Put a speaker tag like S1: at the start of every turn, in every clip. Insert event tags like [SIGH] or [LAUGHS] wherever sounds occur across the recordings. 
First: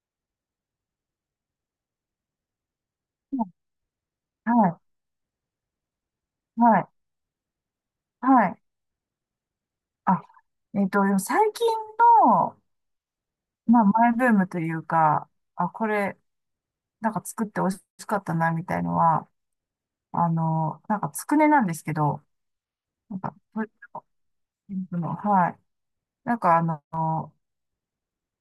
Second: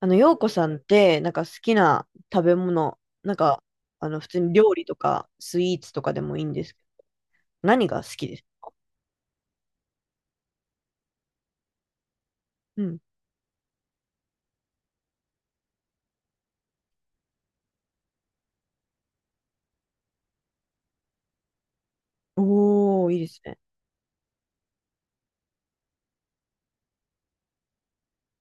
S1: 洋子さんって、なんか好きな食べ物、なんか、普通に
S2: は
S1: 料
S2: い、
S1: 理とか、スイーツとかでもいいんですけ
S2: は
S1: ど、
S2: い、
S1: 何が好きです？
S2: はい。あ、最近の、
S1: うん。
S2: マイブームというか、あ、これ、なんか作って美味しかったな、みたいのは、つくねなんですけど、
S1: おー、い
S2: な
S1: い
S2: ん
S1: で
S2: か、
S1: すね。
S2: はい。なんか、あの、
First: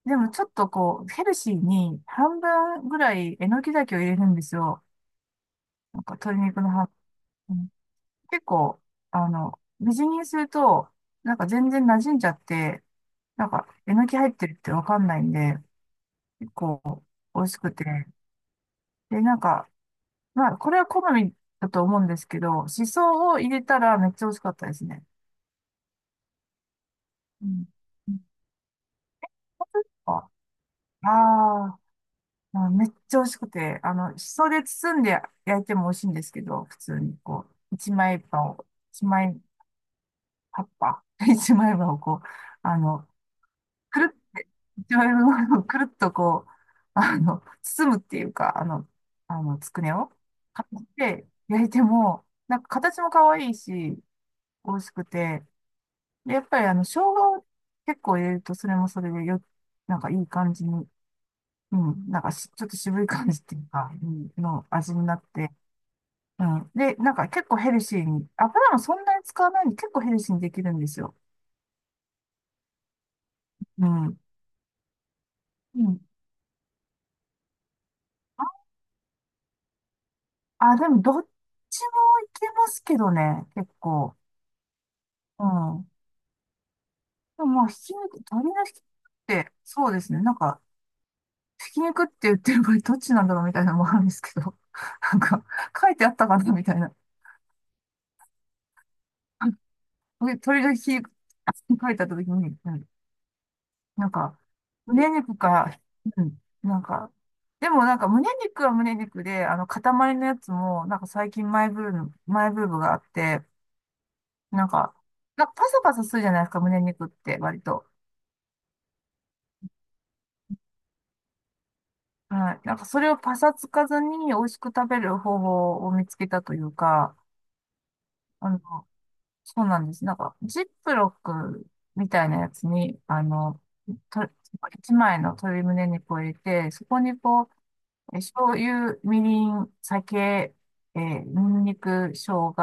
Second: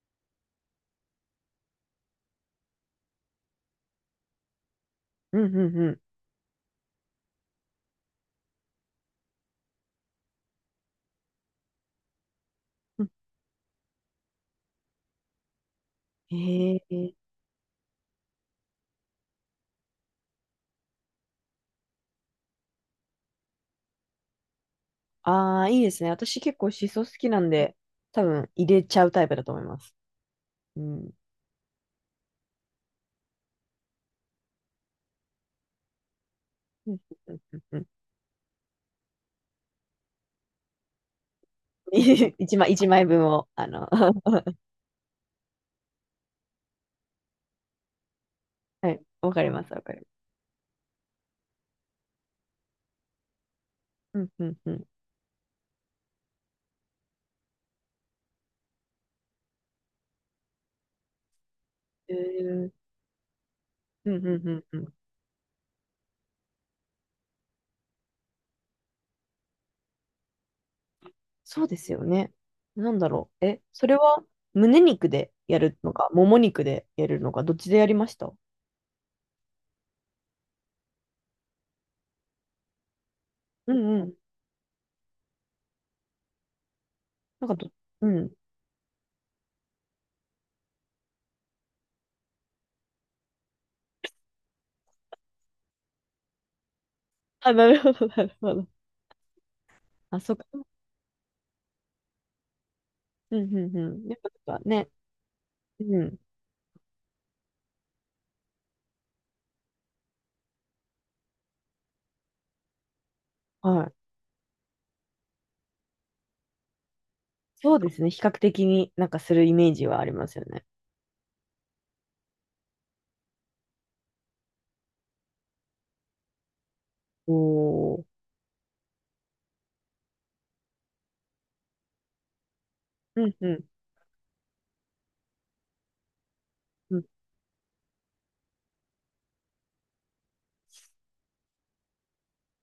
S2: でもちょっとこう、ヘルシーに半分ぐらいえのきだけを入れるんですよ。
S1: うん、うん、うん。
S2: なんか、鶏肉の半分。結構、みじん切りにすると、なんか全然馴染んじゃって、
S1: うん。
S2: なんか、えのき入ってるってわかんないんで、結
S1: へ
S2: 構
S1: え。
S2: 美味しくて。で、なんか、まあ、これは好みだと思うんですけど、しそを入れたらめっちゃ美味しかったですね。
S1: ああ、いいですね。私結構シソ好きな
S2: う
S1: ん
S2: ん。
S1: で、多分入れちゃうタイプだと思い
S2: 本
S1: ま
S2: 当で
S1: す。
S2: すか？
S1: う
S2: あー
S1: ん。
S2: あ、まあめっちゃ美味しくて、しそで包んで焼いても美味しいんですけど、普
S1: うん、
S2: 通に
S1: うん、
S2: こ
S1: うん。
S2: う、
S1: うん
S2: 一枚葉を、一枚葉っぱ、[LAUGHS] 一枚葉をこう、
S1: [LAUGHS]
S2: あ
S1: 一枚
S2: の、
S1: 分を、
S2: くる
S1: [LAUGHS]
S2: って、醤油のものを [LAUGHS] くるっとこう、包むっていうか、
S1: はい。わかりま
S2: つ
S1: す、わ
S2: くね
S1: かりま
S2: を
S1: す。
S2: 買って焼いても、なんか形も可愛いし、
S1: うん、うん、う
S2: 美味
S1: ん。
S2: しくて、で、やっぱり生姜を結構入れると、それもそれでよ、なんかいい感じに、うん、
S1: へ
S2: なんかしちょっ
S1: ー。
S2: と渋い感じっていうか、う
S1: うん、
S2: ん
S1: うん、うん、
S2: の
S1: うん。
S2: 味になって、うん。で、なんか結構ヘルシーに、油もそんなに使わないんで結構ヘルシーにできるんですよ。
S1: そうですよね。なんだろう。え、
S2: う
S1: それ
S2: ん。
S1: は胸肉でやる
S2: う
S1: の
S2: ん。
S1: か、もも肉でやるのか、どっちでやりました？
S2: あ、でもどっちもいけますけどね、結
S1: うんうん。
S2: 構。うん。で
S1: な
S2: も
S1: んか
S2: まあ、
S1: ど、
S2: ひき
S1: う
S2: 肉、
S1: ん。
S2: 鶏のひき肉って、そうですね、なんか、ひき肉って言ってる場合どっちなんだろうみたいなのもあるんですけど、[LAUGHS] なんか、書いてあったかなみたいな。
S1: あ、なるほど、なるほど。あ、
S2: [LAUGHS] で
S1: そっか。
S2: 鶏のひき肉って書いてあった時に、うん、
S1: うんうんうん。
S2: なん
S1: やっ
S2: か、
S1: ぱなんかね、
S2: 胸肉か、
S1: うん。
S2: うん、なんか、でもなんか胸肉は胸肉で、塊のやつも、なんか最近マイブームがあって、
S1: はい。
S2: なんか、なんかパサパサするじゃないですか、胸肉って割
S1: そう
S2: と。
S1: ですね。比較的になんかするイメージはありますよね。
S2: はい。なんかそれをパサつかずに美味しく食べる方法を見つけたというか、
S1: おー。
S2: あの、そうなんです。なんか、ジップロックみたいなやつに、
S1: うんうん
S2: と、一枚の鶏胸肉を入れて、そ
S1: う
S2: こ
S1: ん
S2: にこう、醤油、みりん、酒、ニンニク、生姜、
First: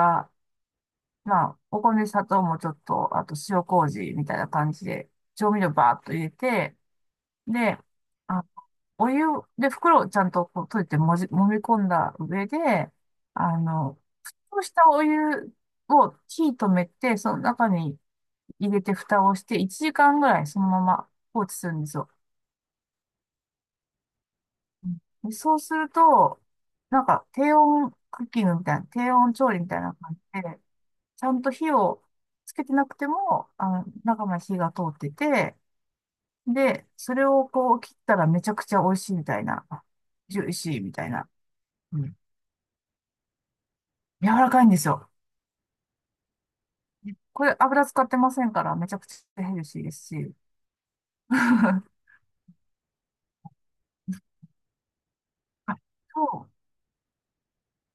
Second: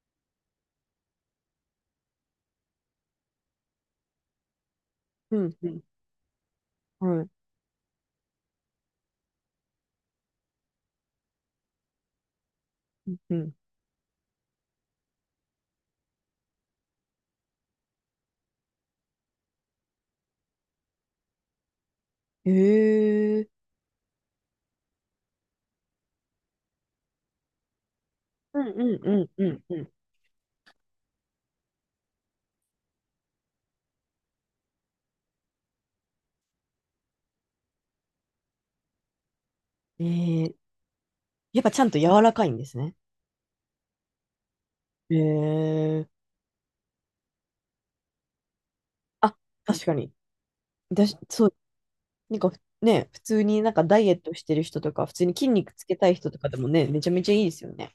S2: まあ、お米、砂糖もちょっと、あと塩麹みたいな感じで、
S1: う
S2: 調
S1: ん
S2: 味
S1: う
S2: 料
S1: ん。
S2: バーっと入れて、
S1: はい。
S2: で、あ、お湯で袋をちゃんとこう閉じて揉み込んだ上で、
S1: うんうん。
S2: あの、そうしたお湯を火止めて、その中に入れて蓋をして1時間ぐらいそのまま放置するんですよ。
S1: へえ。
S2: うん、でそうすると、なんか低温クッキング
S1: う
S2: み
S1: ん
S2: たいな、
S1: うん
S2: 低
S1: うん
S2: 温
S1: う
S2: 調理
S1: ん
S2: みたい
S1: う
S2: な感じで、ちゃんと火をつけてなくても、中まで火が通ってて、で、それをこう切ったらめちゃくちゃ美味しいみたいな。
S1: ん。
S2: ジュー
S1: ー、
S2: シーみたいな。
S1: やっぱちゃんと
S2: うん。
S1: 柔らかいんですね。
S2: 柔らかいんですよ。
S1: へえ。
S2: これ油使ってませんからめちゃくち
S1: あ、
S2: ゃヘルシー
S1: 確
S2: で
S1: か
S2: す
S1: に。
S2: し。
S1: だし、
S2: [LAUGHS]
S1: そう、
S2: あ、
S1: なんかね、普通になんかダイエットしてる人とか、普通に筋肉つけたい
S2: そ
S1: 人と
S2: う、
S1: かでもね、めちゃめちゃいいですよね。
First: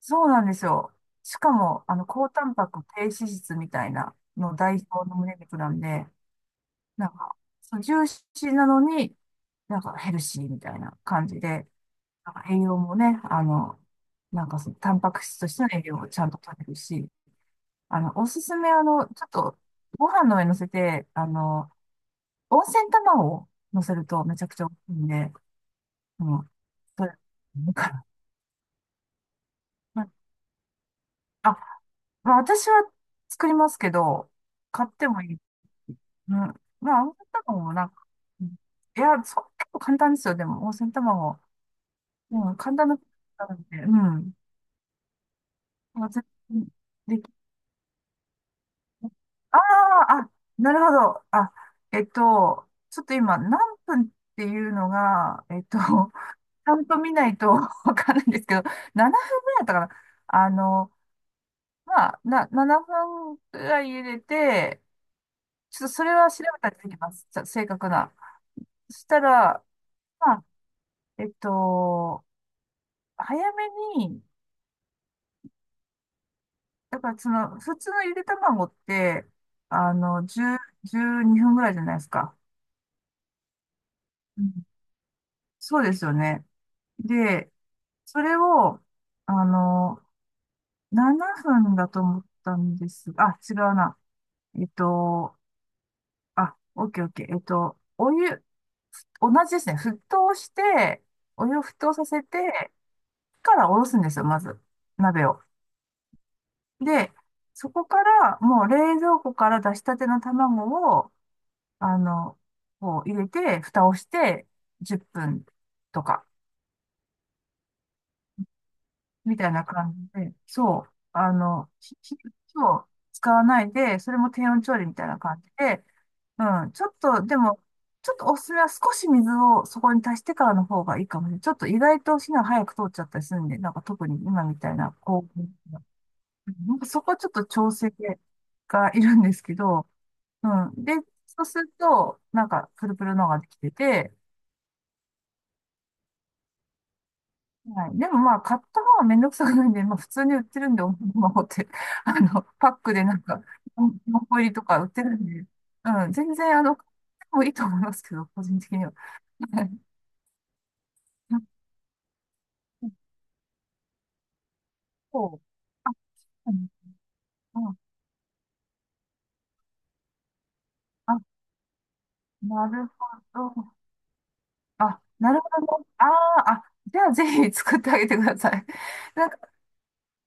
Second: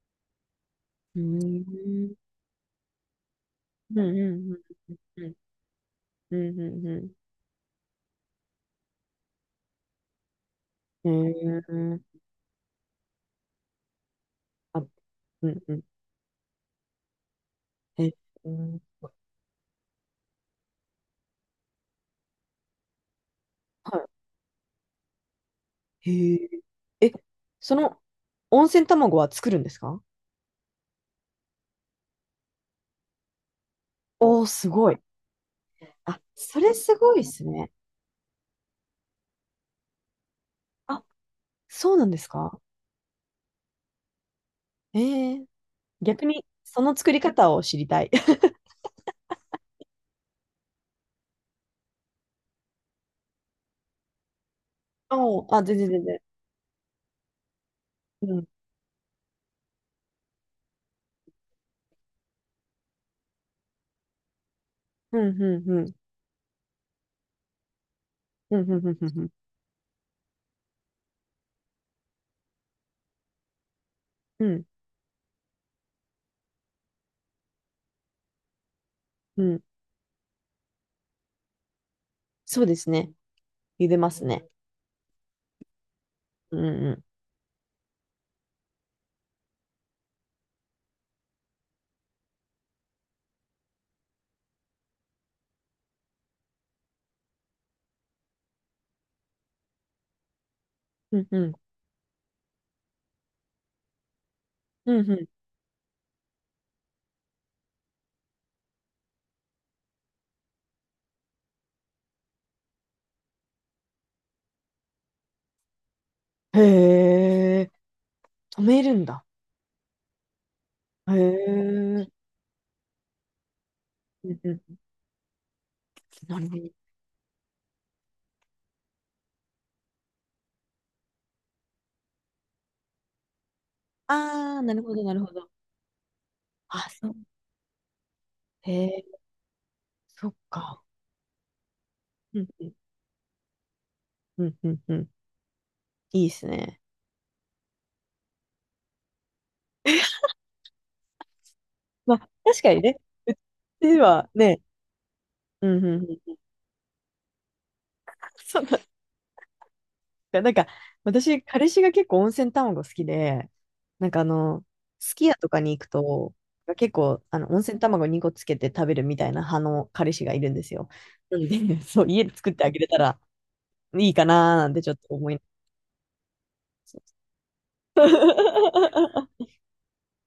S2: そうなんですよ。
S1: う
S2: しかも、
S1: ーん。
S2: 高タンパク低脂質みたい
S1: うんう
S2: な
S1: ん
S2: の代表の
S1: うんうん。
S2: 胸肉なんで、
S1: うんう
S2: なん
S1: ん
S2: か、そう、ジューシーなのに、なんかヘルシーみたいな
S1: うん。
S2: 感
S1: へ
S2: じで、
S1: ー。
S2: なんか栄養もね、なんかその、
S1: あ、
S2: タンパク質と
S1: う
S2: し
S1: ん
S2: ての
S1: うん。
S2: 栄養をちゃんと取れるし、
S1: へー。
S2: おす
S1: う
S2: すめ、
S1: ん。
S2: ちょっと、ご飯の上に乗せて、温泉卵を乗せる
S1: は
S2: とめちゃくちゃ美味しいんで、
S1: い。へ
S2: うん、
S1: ー。
S2: そ
S1: え、
S2: れ、い
S1: そ
S2: か
S1: の
S2: ら、
S1: 温泉卵は作るんですか？
S2: まあ、まあ、私は作りますけど、
S1: おー、す
S2: 買
S1: ご
S2: っ
S1: い。
S2: てもいい。
S1: あ、
S2: うん、
S1: それす
S2: まあ、温
S1: ごいで
S2: 泉
S1: す
S2: 卵
S1: ね。
S2: もなんか、うん、いや、そう、結構簡単ですよ、でも、温泉
S1: あ、
S2: 卵。
S1: そうなんです
S2: うん、
S1: か？
S2: 簡単な、なので、うん。
S1: えー、
S2: まあ、
S1: 逆
S2: 全
S1: にその作り
S2: 然。
S1: 方を知りたい。[LAUGHS]
S2: ああ、あ、なるほど。あ、ちょっと今、何分っていうの
S1: お
S2: が、
S1: ー、あ、全
S2: [LAUGHS]
S1: 然全然。
S2: ちゃんと見ないと [LAUGHS] わかんな
S1: う
S2: いんで
S1: ん。
S2: すけど、7分ぐらいだったかな。あの、まあ、な、7分ぐらい入れて、
S1: うんうんう
S2: ちょっ
S1: ん。
S2: とそれは調べたりできます。ちゃ正確な。
S1: うんうんうん
S2: そし
S1: う
S2: た
S1: んうん
S2: ら、まあ、えっと、早めに、
S1: うん、
S2: だからその、普通のゆで卵って、
S1: うん。
S2: 10、12分ぐらいじゃないですか。
S1: そうですね。茹でます
S2: う
S1: ね。
S2: ん、そうですよね。
S1: うんうん。
S2: で、それを、あの、7分だと思ったんですが、あ、違うな。えっと、あ、オッケーオッケー。お湯、同じですね。沸騰して、
S1: うんう
S2: お
S1: ん。
S2: 湯を沸騰させて、からおろすんですよ、まず。
S1: うん
S2: 鍋
S1: う
S2: を。で、そこから、もう冷蔵庫から出したての卵を、あの、こう入れて、蓋をして、10分とか。
S1: ん。へえ、止めるんだ。
S2: みたいな感じで、そう、
S1: へ
S2: 火
S1: え。
S2: を使わないで、それ
S1: う
S2: も
S1: ん
S2: 低
S1: う
S2: 温調
S1: ん。
S2: 理みたいな感じで、
S1: なるほど。
S2: うん、ちょっと、でも、ちょっとおすすめは少し水をそこに足してからの方がいいかもしれない。ちょっと意外と火が早く通っちゃったりするんで、なんか特に今
S1: あ
S2: み
S1: あ、
S2: た
S1: な
S2: い
S1: る
S2: な、
S1: ほど、なる
S2: こ
S1: ほ
S2: う、
S1: ど。
S2: なんか
S1: あ、
S2: そ
S1: そ
S2: こ
S1: う。
S2: はちょっと調整
S1: へ
S2: がい
S1: え、
S2: るんですけど、
S1: そっ
S2: う
S1: か。
S2: ん。で、そうすると、
S1: う
S2: な
S1: ん
S2: ん
S1: う
S2: か
S1: ん
S2: プルプルのができてて、
S1: うんうんうん。いいですね。
S2: はい。でもまあ、買った方はめんどくさくないんで、まあ、普
S1: [LAUGHS]
S2: 通に売ってるんで、おままごって、[LAUGHS]
S1: まあ、確
S2: パッ
S1: かに
S2: ク
S1: ね。
S2: でなん
S1: [LAUGHS]
S2: か、
S1: うち
S2: 4個
S1: は
S2: 入り
S1: ね、
S2: とか売ってるんで、
S1: うんうん
S2: うん、
S1: う
S2: 全
S1: ん。
S2: 然、買ってもいいと思いますけど、
S1: [LAUGHS]
S2: 個人
S1: そう
S2: 的には。はい。
S1: か。なんか、私、彼氏が結構温泉卵好きで、なんかすき
S2: そ
S1: 家
S2: う。
S1: とかに行く
S2: あ、
S1: と、
S2: うん、
S1: 結構、温
S2: うん、
S1: 泉卵2個つけて食べるみたいな派の彼氏がいるんですよ。
S2: あ、
S1: なので、[LAUGHS] そう、家で作って
S2: な
S1: あげれ
S2: る
S1: たら
S2: ほど。
S1: いいかなーなんてちょっ
S2: あ、
S1: と思
S2: な
S1: いま
S2: るほど。あーあ、
S1: す。
S2: じゃあぜひ作ってあげてください。[LAUGHS] なんか
S1: [LAUGHS]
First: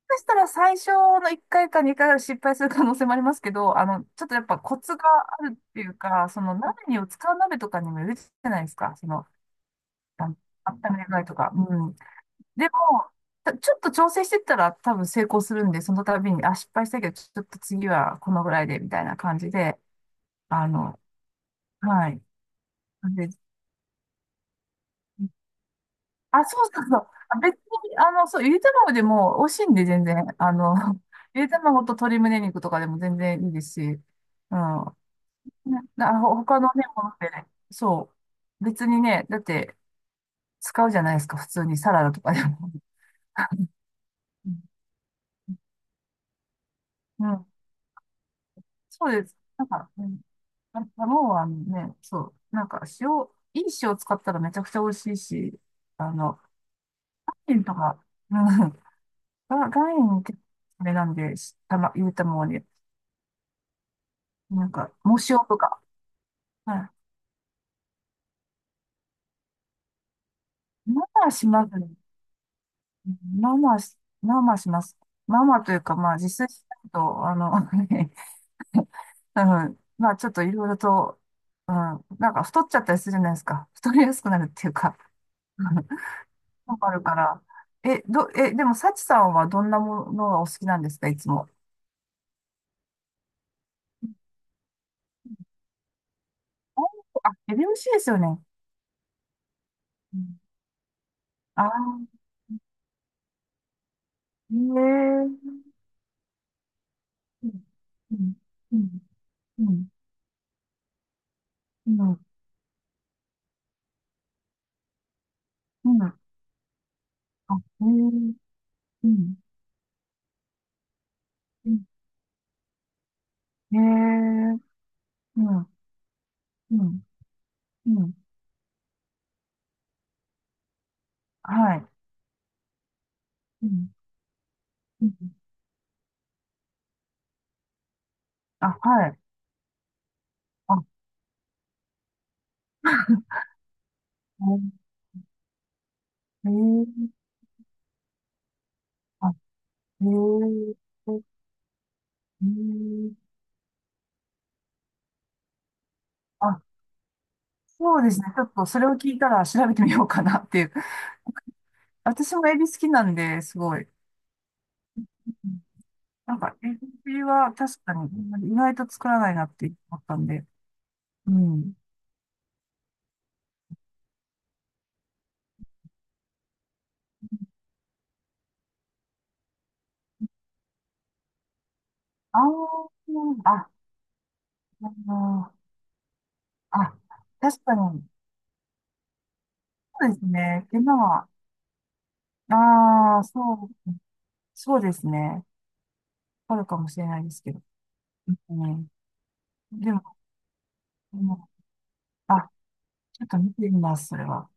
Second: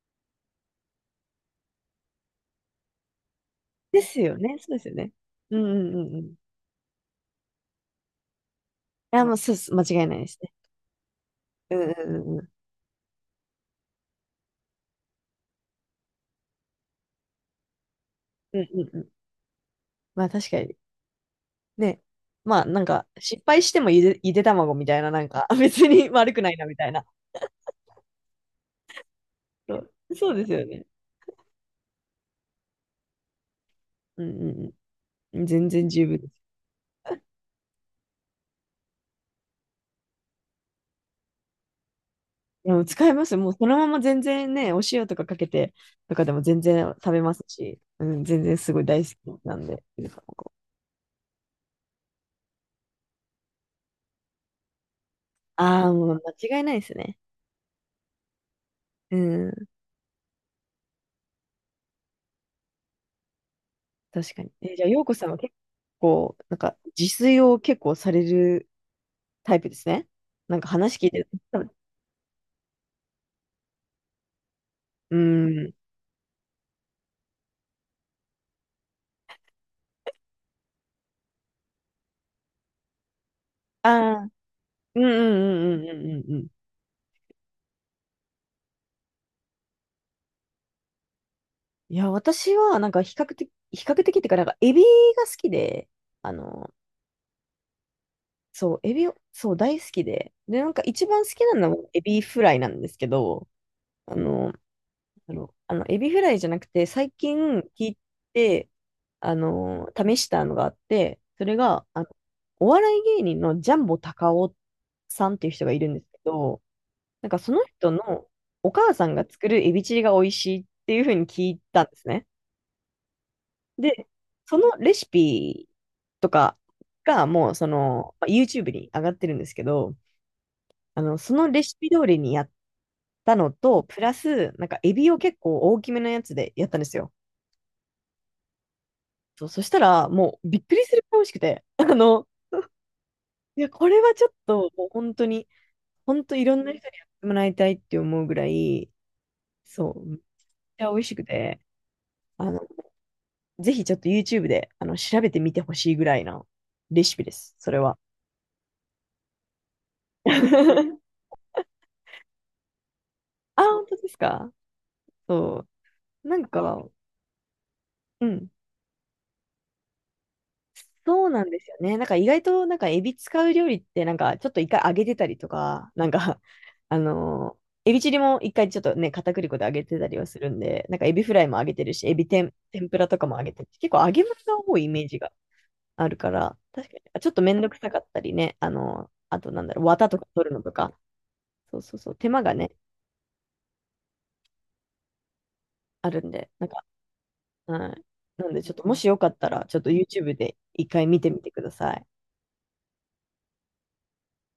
S2: そしたら最初の1回か2回は失敗する可能性もありますけど、
S1: です
S2: ちょっと
S1: よ
S2: やっ
S1: ね、
S2: ぱ
S1: そう
S2: コ
S1: ですよ
S2: ツが
S1: ね。
S2: ある
S1: う
S2: っ
S1: ん
S2: て
S1: う
S2: い
S1: ん
S2: う
S1: うんうん。
S2: か、
S1: い
S2: その鍋にを使う鍋とかにもよるじゃないですか。そ
S1: や、
S2: の、
S1: もう、そうそ間違いないで
S2: あの
S1: すね。
S2: 温める具合とか。
S1: うん
S2: うん。
S1: うんうんうん。
S2: でも、たちょっと調整してったら多分成功するんで、その度に、あ、失敗したけど、ちょっと次はこのぐ
S1: うん
S2: らい
S1: う
S2: で、み
S1: んう
S2: たい
S1: ん。
S2: な感じで、
S1: まあ、確か
S2: あ
S1: に。
S2: の、
S1: ね。
S2: はい。
S1: まあ、なんか、
S2: なんで、
S1: 失敗してもゆで卵みたいな、なんか、別に悪く
S2: あ、
S1: ない
S2: そ
S1: な、
S2: う
S1: み
S2: そう
S1: たい
S2: そ
S1: な。
S2: う。あ、別に、そう、ゆで卵でも美味しいん
S1: そ
S2: で、
S1: う、
S2: 全然。
S1: そうですよね。
S2: [LAUGHS] ゆで卵と鶏胸肉とかでも全然いいですし。
S1: うんう
S2: う
S1: ん
S2: ん。
S1: うん。全
S2: ね
S1: 然十分
S2: な、
S1: です。
S2: ほ他のね、ものってね、そう。別にね、だって使うじゃないですか、普通にサラダとかで
S1: い
S2: も。
S1: や、もう使えます。もうそのまま全然ね、
S2: う
S1: お塩とかかけてとかでも全然食べ
S2: ん。う
S1: ます
S2: ん、
S1: し、うん、全然すごい大
S2: そうです。
S1: 好きなん
S2: なん
S1: で。
S2: か、うん。あ、卵はね、そう。なんか塩、いい塩使ったらめちゃくちゃ美味しいし、
S1: ああ、
S2: あ
S1: もう
S2: の、
S1: 間違いないですね。
S2: 塩とか、うん。
S1: うん、
S2: が岩塩結構あれなんで、したま、ゆで卵に、
S1: 確かに。
S2: なん
S1: え、じゃあ、
S2: か、
S1: 洋子
S2: 藻
S1: さんは
S2: 塩
S1: 結
S2: とか。
S1: 構、なんか
S2: はい。
S1: 自炊を結構されるタイプですね。なんか話
S2: ま
S1: 聞
S2: あ
S1: いて
S2: ま
S1: る。
S2: あしますね。まあまあし、まあまあします。
S1: う
S2: まあまあと
S1: ん。
S2: いうか、まあ実際しないと、[LAUGHS] はい。まあ、ちょっといろいろと、うん、なんか太っちゃったりするじゃないですか。[LAUGHS]
S1: あ
S2: 太りやす
S1: あ、
S2: くなるっていうか、
S1: うんうん
S2: う
S1: う
S2: ん、
S1: んうんうんうんうん。
S2: わかるから。え、ど、え、でも、幸さんはどんなものがお好きなんですか、いつも。
S1: いや、私はなんか比較的、比較的っていうか、なんかエビが好きで、あの、
S2: あ、あヘビ虫ですよね。
S1: そう、エビを、そう、大好き
S2: う
S1: で。
S2: ん、
S1: で、なんか一番好きな
S2: あ、
S1: のはエビフライなんですけど、なん
S2: へええ
S1: だろう
S2: ー。
S1: エビフライじゃなくて、最近
S2: うん、
S1: 聞い
S2: うん、
S1: て、
S2: うん、うん、
S1: 試したのがあって、それが、
S2: う
S1: お笑い芸人のジャンボ高尾さんっていう人がいる
S2: ん、
S1: ん
S2: う
S1: ですけ
S2: ん、
S1: ど、なんかそ
S2: あ、
S1: の
S2: ええ
S1: 人の
S2: ー。
S1: お母さ
S2: う
S1: んが
S2: ん、
S1: 作るエビチリが美味しいっていうふうに聞い
S2: う
S1: た
S2: ん、
S1: んですね。
S2: へえ
S1: で、そ
S2: ー。
S1: のレシ
S2: う
S1: ピ
S2: ん、
S1: とか
S2: うん、
S1: がもう
S2: うん、
S1: まあ YouTube に上がってるんですけど、そのレシ
S2: はい。
S1: ピ通りにやったの
S2: う
S1: と、
S2: ん、
S1: プラス、なんか、エ
S2: う
S1: ビを
S2: ん、
S1: 結構大きめのやつでやったんですよ。
S2: あ、はい。
S1: そう、そしたら、もう、びっく
S2: あ、
S1: りするくらい美味しくて、[LAUGHS] いや、これはちょっと、もう本当に、本当い
S2: へえ
S1: ろんな人にやっ
S2: ー。
S1: てもらいたいって思うぐらい、そう、
S2: へ
S1: めっ
S2: え
S1: ちゃ美味
S2: ー、
S1: しく
S2: う
S1: て、あの、
S2: ん、
S1: ぜひちょっと YouTube で、調べてみてほしいぐらいな
S2: あ、
S1: レシピです、それは。
S2: そうですね。ちょっとそれを聞いたら調べてみようかなっていう。
S1: [LAUGHS]
S2: [LAUGHS] 私もエビ好きなんで、す
S1: あ、
S2: ご
S1: 本
S2: い。
S1: 当ですか？そう。
S2: な
S1: な
S2: ん
S1: ん
S2: か、エ
S1: か、
S2: ビは確かに
S1: うん。
S2: 意外と作らないなって思ったんで。
S1: そう
S2: う
S1: なんです
S2: ん。
S1: よね。なんか意外となんかエビ使う料理ってなんかちょっと一回揚げてたりとか、なんか [LAUGHS] あのーエビチリも一回ちょっとね、片栗粉で揚げてたりはするんで、なんかエビフライも揚げてるし、エビ
S2: あ
S1: 天、天
S2: ー、
S1: ぷらとかも揚げてる
S2: あ、
S1: し、結構揚げ物が多いイメージが
S2: あー、
S1: あるから、確か
S2: あ、
S1: にちょっとめん
S2: 確
S1: ど
S2: か
S1: くさか
S2: に、
S1: ったりね、あとなんだろう、綿
S2: そう
S1: と
S2: で
S1: か
S2: す
S1: 取るの
S2: ね。
S1: と
S2: 手間
S1: か、
S2: は、
S1: そうそうそう、手間がね、
S2: ああ、そう、そうですね。
S1: あるんで、
S2: ある
S1: なん
S2: か
S1: か、
S2: もしれないですけど。
S1: はい。なん
S2: う
S1: でちょっと
S2: ん、
S1: もしよかったら、ちょっと
S2: でも、
S1: YouTube で一回
S2: う
S1: 見て
S2: ん、
S1: みてください。
S2: あ、ちょっと見てみます、それは。